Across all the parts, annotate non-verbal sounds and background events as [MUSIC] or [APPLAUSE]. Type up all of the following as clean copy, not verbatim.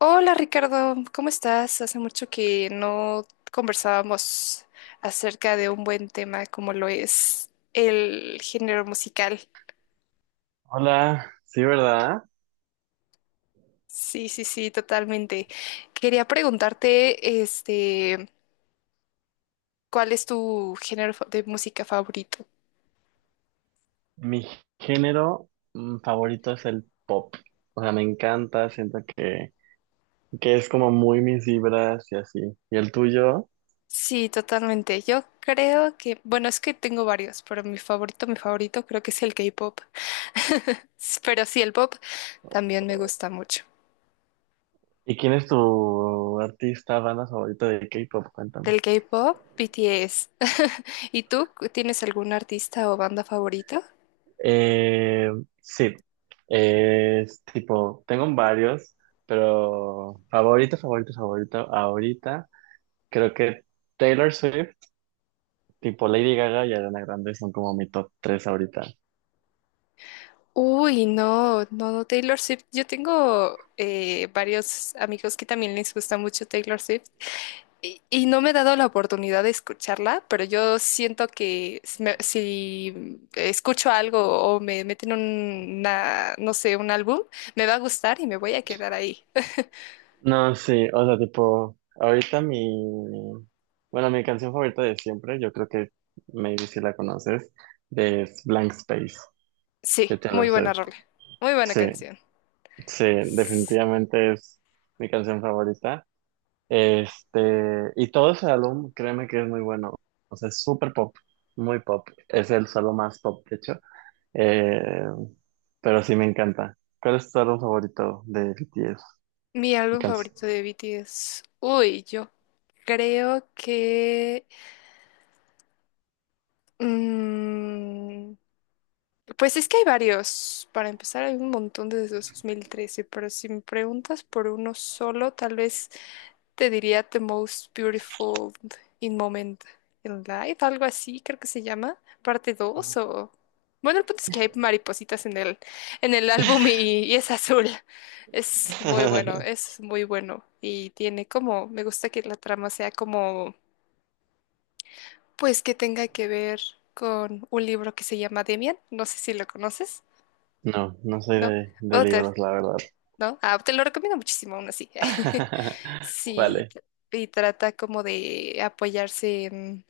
Hola Ricardo, ¿cómo estás? Hace mucho que no conversábamos acerca de un buen tema como lo es el género musical. Hola, sí, ¿verdad? Sí, sí, sí, totalmente. Quería preguntarte, ¿cuál es tu género de música favorito? Mi género favorito es el pop. O sea, me encanta, siento que es como muy mis vibras y así. ¿Y el tuyo? Sí, totalmente. Yo creo que, bueno, es que tengo varios, pero mi favorito creo que es el K-pop. [LAUGHS] Pero sí, el pop también me gusta mucho. ¿Y quién es tu artista, banda favorita de K-pop? Cuéntame. Del K-pop, BTS. [LAUGHS] ¿Y tú tienes algún artista o banda favorita? Eh, sí, es tipo, tengo varios, pero favorito, ahorita creo que Taylor Swift, tipo Lady Gaga y Ariana Grande son como mi top 3 ahorita. Uy, no, no, no, Taylor Swift. Yo tengo varios amigos que también les gusta mucho Taylor Swift y no me he dado la oportunidad de escucharla, pero yo siento que si escucho algo o me meten una, no sé, un álbum, me va a gustar y me voy a quedar ahí. [LAUGHS] No, sí, o sea, tipo, ahorita mi canción favorita de siempre, yo creo que maybe si la conoces, de es Blank Space Sí, de Taylor muy buena Swift. rola, muy buena Sí, canción. sí, definitivamente es mi canción favorita. Este, y todo ese álbum, créeme que es muy bueno. O sea, es súper pop, muy pop. Es el solo más pop, de hecho. Eh, pero sí me encanta. ¿Cuál es tu álbum favorito de BTS? Mi álbum Canción. favorito de BTS. Uy, yo creo que mm, pues es que hay varios. Para empezar, hay un montón desde 2013, pero si me preguntas por uno solo, tal vez te diría The Most Beautiful in Moment in Life, algo así creo que se llama, parte 2 o... Bueno, el punto es que hay maripositas en el álbum y es azul. Es muy bueno, [LAUGHS] es muy bueno. Y tiene como, me gusta que la trama sea como, pues que tenga que ver con un libro que se llama Demian. No sé si lo conoces, No, no soy ¿no? De Other. libros, la verdad. ¿No? Ah, te lo recomiendo muchísimo aún así. [LAUGHS] [LAUGHS] Sí, Vale. Y trata como de apoyarse en,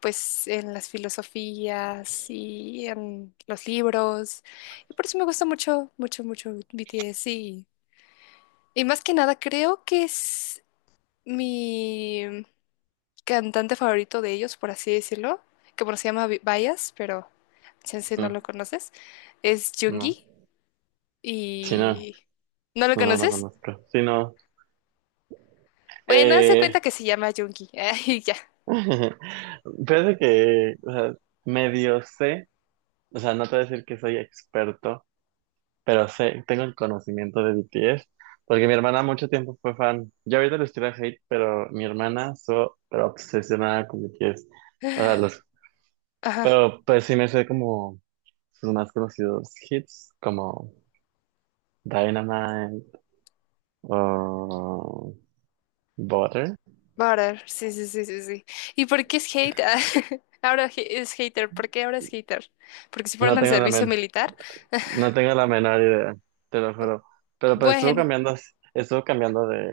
pues, en las filosofías y en los libros. Y por eso me gusta mucho, mucho, mucho BTS. Y más que nada, creo que es mi cantante favorito de ellos, por así decirlo, que bueno, se llama Bias, pero chance no Mm. lo conoces. Es No. Jungi Si no, y... ¿No lo no lo conoces? conozco. Si no, Bueno, hace eh... cuenta que se llama Junkie. [LAUGHS] Ay, ya. [LAUGHS] fíjate que, o sea, medio sé, o sea, no te voy a decir que soy experto, pero sé, tengo el conocimiento de BTS, porque mi hermana mucho tiempo fue fan. Yo ahorita les tiro hate, pero mi hermana estuvo pero obsesionada con BTS. O sea, los, Ajá. pero pues sí me sé como sus más conocidos hits, como Dynamite o Butter. Butter. Sí, sí, sí, sí, sí. ¿Y por qué es hate? Ah, [LAUGHS] ahora es hater. ¿Por qué ahora es hater? Porque si fueron No al tengo la servicio men- militar. no tengo la menor idea, te lo juro. Pero pues Bueno, estuvo cambiando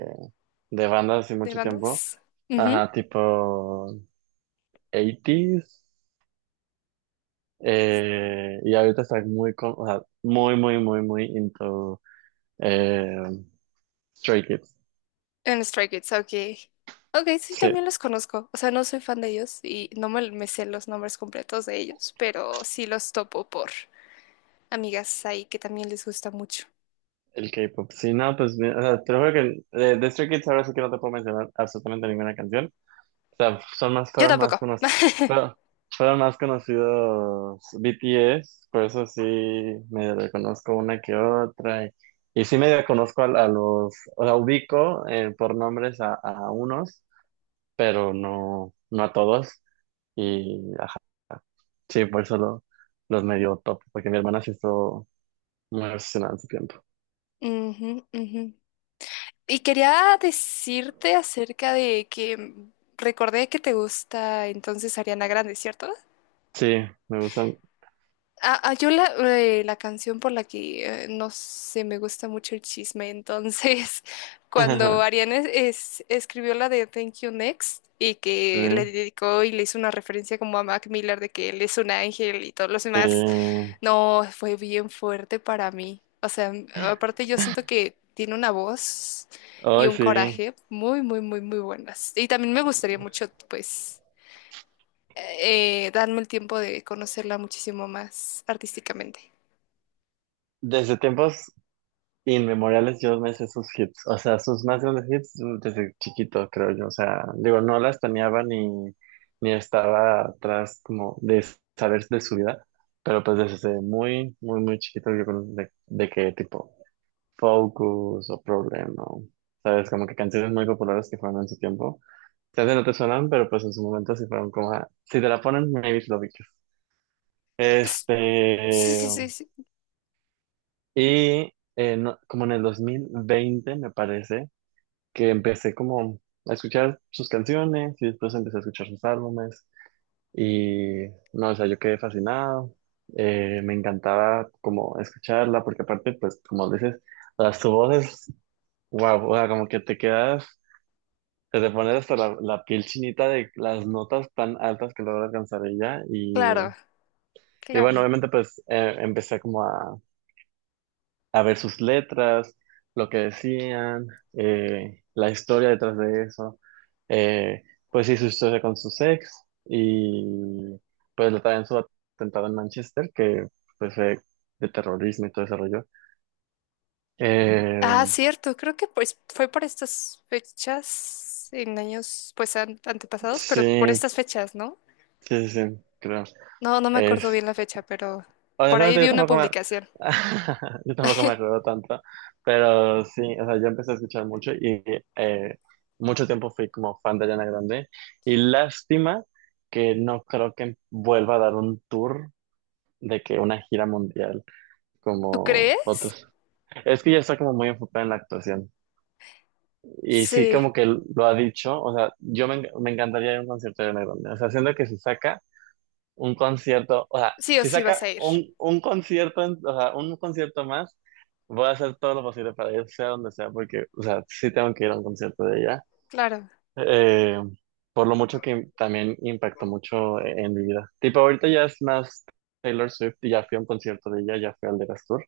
de banda hace de mucho tiempo. bandas. Ujú. Ajá, tipo 80 y ahorita está muy, o sea, muy, muy, muy, muy into eh, Stray Kids. En Stray Kids, ok. Ok, sí, Sí, también los conozco. O sea, no soy fan de ellos y no me sé los nombres completos de ellos, pero sí los topo por amigas ahí que también les gusta mucho. el K-pop. Sí, no, pues, o sea, te lo juro que de Stray Kids ahora sí que no te puedo mencionar absolutamente ninguna canción. O sea, son más, Yo fueron más tampoco. conocidos, fueron, fueron más conocidos BTS, por eso sí medio le conozco una que otra. Y sí medio conozco a los, o sea, ubico por nombres a unos, pero no, no a todos. Y ajá, sí, los medio top, porque mi hermana se hizo muy obsesionada en su tiempo. Ujú, ujú. Y quería decirte acerca de que recordé que te gusta entonces Ariana Grande, ¿cierto? Sí, me gustan. Ah, ah, la canción por la que no sé, me gusta mucho el chisme. Entonces, [LAUGHS] cuando [LAUGHS] Ariana escribió la de Thank You Next y que le Sí, dedicó y le hizo una referencia como a Mac Miller de que él es un ángel y todos los sí. demás, no, fue bien fuerte para mí. O sea, aparte yo siento que tiene una voz y Ay, un sí. coraje muy, muy, muy, muy buenas. Y también me gustaría mucho, pues darme el tiempo de conocerla muchísimo más artísticamente. Desde tiempos inmemoriales, yo me sé sus hits, o sea, sus más grandes hits desde chiquito, creo yo, o sea, digo, no las planeaba ni estaba atrás como de saber de su vida, pero pues desde muy, muy, muy chiquito de que tipo Focus o Problem, ¿no? ¿Sabes? Como que canciones muy populares que fueron en su tiempo, tal vez no te suenan, pero pues en su momento sí fueron como, ah, si te la ponen, maybe lo ubicas. Es- Este, sí, sí, sí, sí, y como en el 2020 me parece, que empecé como a escuchar sus canciones y después empecé a escuchar sus álbumes y no, o sea, yo quedé fascinado, me encantaba como escucharla porque aparte pues como dices, las su voz es wow, o sea, como que te quedas, se te pone hasta la, la piel chinita de las notas tan altas que logra alcanzar ella claro, y bueno, claro. obviamente pues empecé como a ver sus letras, lo que decían, la historia detrás de eso. Eh, pues sí, su historia con sus ex y pues le traen su atentado en Manchester, que pues fue de terrorismo y todo ese rollo. Eh, Ah, cierto, creo que pues fue por estas fechas, en años pues antepasados, pero por sí, estas fechas, ¿no? sí, sí, sí, creo. No, no me acuerdo bien la fecha, pero por ahí Honestamente, yo vi una tampoco me, publicación. [LAUGHS] yo tampoco me acuerdo tanto, pero sí, o sea, yo empecé a escuchar mucho y eh, mucho tiempo fui como fan de Ariana Grande y lástima que no creo que vuelva a dar un tour de que una gira mundial ¿Tú como crees? otros. Es que ya está como muy enfocada en la actuación y sí Sí, como que lo ha dicho, o sea, me encantaría ir a un concierto de Ariana Grande, o sea, siento que se saca un concierto, o sea, sí o si sí vas saca a ir. Un concierto, un concierto más, voy a hacer todo lo posible para ir, sea donde sea, porque, o sea, sí tengo que ir a un concierto de ella. Claro. Eh, por lo mucho que también impactó mucho en mi vida. Tipo, ahorita ya es más Taylor Swift y ya fui a un concierto de ella, ya fui al de Eras Tour.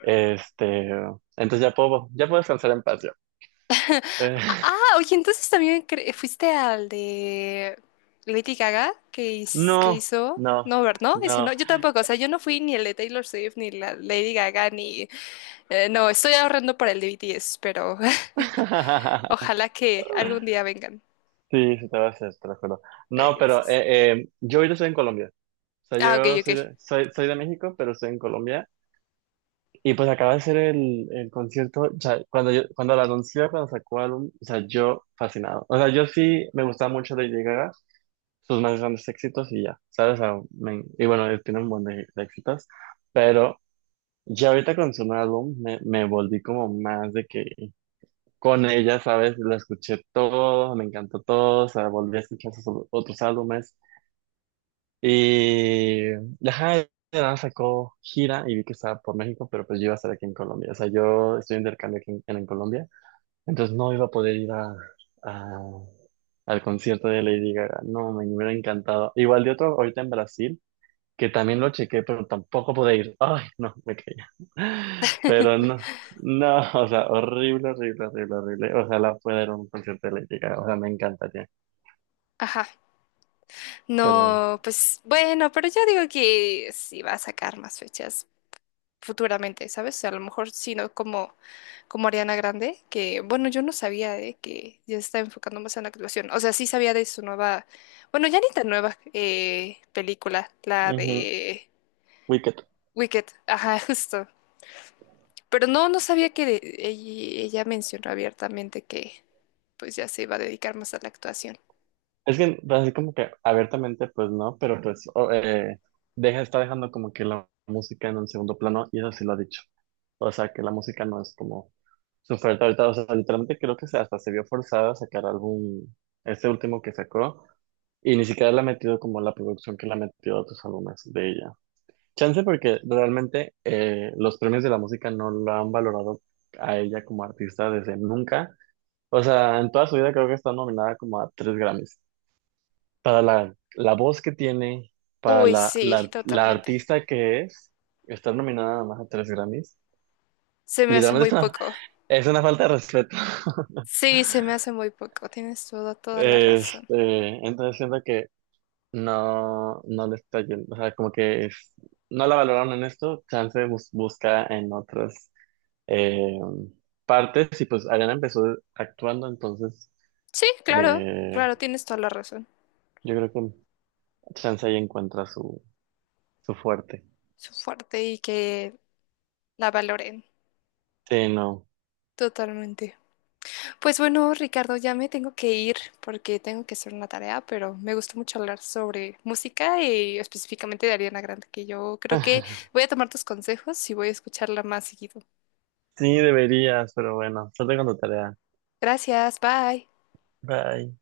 Este, entonces ya puedo descansar en paz ya. Eh, Ah, oye, entonces también fuiste al de Lady Gaga que, [LAUGHS] que no, hizo. no, No, ¿no? Ese no. no, yo tampoco. O sea, yo no fui ni el de Taylor Swift, ni la Lady Gaga, ni. No, estoy ahorrando para el de BTS, pero [LAUGHS] [LAUGHS] ojalá que algún día vengan. Sí, sí te va a hacer, te lo juro. Ay, No, pero gracias. Yo ahorita estoy en Colombia. O sea, Ah, ok, yo soy ok. de, soy de México, pero estoy en Colombia. Y pues acaba de ser el concierto. O sea, cuando la anunció, cuando sacó álbum, o sea, yo fascinado. O sea, yo sí me gustaba mucho de Lady Gaga, sus más grandes éxitos y ya, ¿sabes? O sea, y bueno, él tiene un buen de éxitos. Pero ya ahorita con su nuevo álbum me volví como más de que con ella, ¿sabes? La escuché todo, me encantó todo, o sea, volví a escuchar sus otros álbumes y ajá, de nada sacó gira y vi que estaba por México, pero pues yo iba a estar aquí en Colombia, o sea, yo estoy de intercambio aquí en Colombia, entonces no iba a poder ir a- al concierto de Lady Gaga, no, me hubiera encantado. Igual de otro ahorita en Brasil, que también lo chequé, pero tampoco pude ir. Ay, no, me caía. Pero no, no, [LAUGHS] o sea, horrible, horrible, horrible, horrible. Ojalá pueda ir a un concierto de Lady Gaga, o sea, me encantaría. Ajá. Pero, No, pues bueno, pero yo digo que sí va a sacar más fechas. Futuramente, ¿sabes? O sea, a lo mejor sí, no como Ariana Grande, que bueno, yo no sabía de que ya se está enfocando más en la actuación. O sea, sí sabía de su nueva, bueno, ya ni tan nueva película, la ujú, de Wicked. Wicked, ajá, [LAUGHS] justo. Pero no, no sabía que ella mencionó abiertamente que pues ya se iba a dedicar más a la actuación. Es que, pues, así como que abiertamente, pues no, pero pues deja, está dejando como que la música en un segundo plano, y eso sí lo ha dicho. O sea, que la música no es como su oferta ahorita. O sea, literalmente creo que se, hasta se vio forzada a sacar álbum, este último que sacó. Y ni siquiera la ha metido como la producción que la ha metido a otros álbumes de ella. Chance porque realmente los premios de la música no la han valorado a ella como artista desde nunca. O sea, en toda su vida creo que está nominada como a 3 Grammys. Para la, la voz que tiene, para Uy, sí, la totalmente. artista que es, estar nominada nada más a 3 Grammys. Se me hace Literalmente muy poco. es una falta de respeto. [LAUGHS] Sí, se me hace muy poco. Tienes toda, toda la razón. Este, entonces siento que no, no le está yendo, o sea, como que no la valoraron en esto, chance busca en otras eh, partes y pues Ariana empezó actuando, entonces Sí, claro, eh, claro, tienes toda la razón. yo creo que chance ahí encuentra su fuerte. Su fuerte y que la valoren Sí, no. totalmente. Pues bueno, Ricardo, ya me tengo que ir porque tengo que hacer una tarea, pero me gustó mucho hablar sobre música y específicamente de Ariana Grande, que yo creo que voy [LAUGHS] a tomar tus consejos y voy a escucharla más seguido. Sí, deberías, pero bueno, suerte con tu tarea. Gracias, bye. Bye.